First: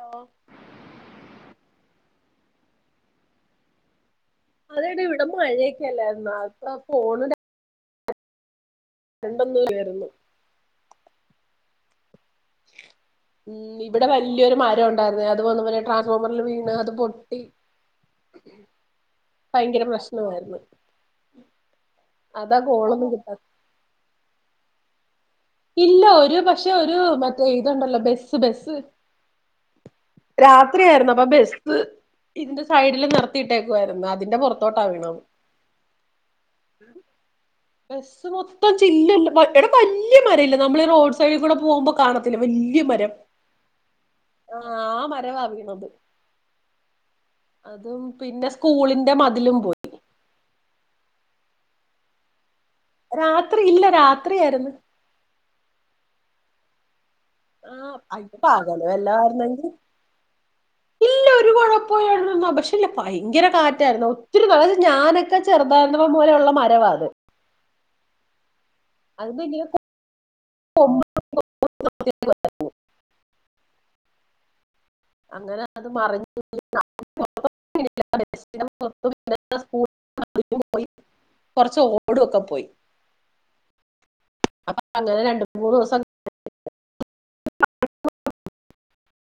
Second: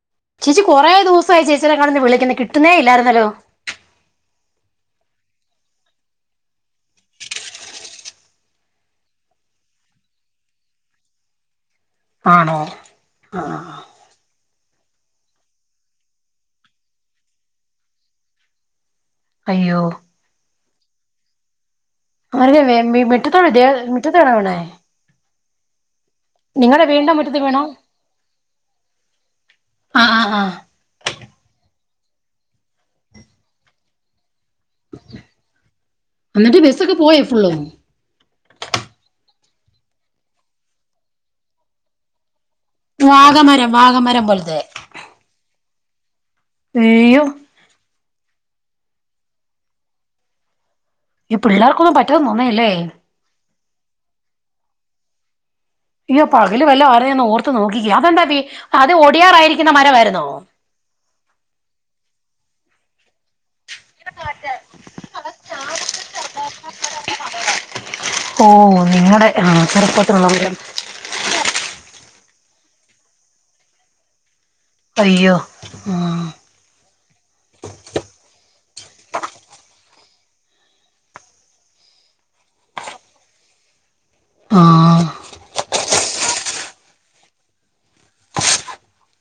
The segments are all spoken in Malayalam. ഹലോ ചേച്ചി കുറെേ ദിവസമായി ചേച്ചിനനെ കന്ന് വിളിക്കുന്ന കിട്ടുന്നേ ഇല്ലായിരുന്നല്ലോ അതെട്ട ഇവിടെ മഴയൊക്കെല്ലരുന്നാ ഇപ്പൊ ഫോണ രണ്ടന്നൂയിരുന്നു ആണോ ആ ഉം ഇവിടെ വലിയൊരു മരം ഉണ്ടായിരുന്നേ അത് വന്ന പറന്നെ ട്രാൻസ്ഫോമറിൽ വീണ് അത് പൊട്ടി അയ്യോ ഭയങ്കര പ്രശ്നമാരുന്നു. അവരെ അവ മി മിറ്റത്താണ ദേ മിറ്റത്താണ വീണേ? ഇല്ല ഒരു പക്ഷെ നിങ്ങളുടെ ഒരു വീടിന്റെ മുറ്റത്ത് മറ്റേ വീണോ ഇതുണ്ടല്ലോ ബസ്സ് ബസ്സ് ആ ആ ആ രാത്രി ആയിരുന്നു അപ്പൊ ബസ് ഇതിന്റെ സൈഡില് നിത്തിട്ടേക്കുായിരുന്നു അതിന്റെ പുറ എന്നിട്ട് ബസ്സൊക്കെ പോയേ ഫുള്ളും? ബസ്സ് മൊത്തം ചില്ല എട വല്യ, മരല്ലെ, നമ്മള് ഈ റോഡ് സൈഡിൽ കൂടെ പോകുമ്പോ കാണത്തില്ലെ വല്യ മരം. വാഗമരം വാഗമരം പോലത്തെ ആഹ്, ആഹ് മരവ വിണത് അയ്യോ? പിന്നെ, സ്കൂളിന്റെ മതിലും പോയി. ഈ പിള്ളേർക്കും [unintelligible] ല്ലേ. രാത്രി, ഇല്ല, രാത്രി ആയിരുന്നു. ഇല്ല പകല് വല്ല. നീ ഒന്ന് ഓർത്ത് നോക്കിക്ക, ആഹ് അതെന്താ അയ്യോ ദീ, പകല് അത്, ഒടിയാറായിയിരിക്കുന്ന മരമായിരുന്നോ? ഇല്ല ഒരു കുഴപ്പോ [unintelligible] പക്ഷേല്ല ഭയങ്കര കാ റ്റ ഒത്തിരി നത് ഞാനൊക്കെ ചെറുതായിം പോലെയ ഉള്ള മരവാത്. [unintelligible] [unintelligible] അയ്യോ അങ്ങനെ അത് ആ മറിഞ്ഞ [unintelligible] [inaudible] പോയി. കൊറച്ച് ഓട് ഒക്കെ പോയി. ആ അപ്പൊ അങ്ങനെ രണ്ട മൂന്ന് ദിവസം [unintelligible]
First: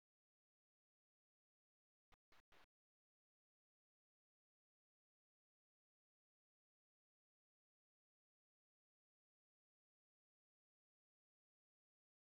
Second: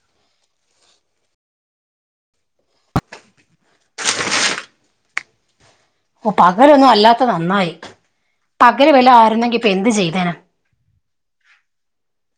[unintelligible] പകലൊന്നും അല്ലാത്തത് നന്നായി പകരു വില ആരുന്നെങ്കി പ്പ എന്ത് ചെയ്തേന? [unintelligible]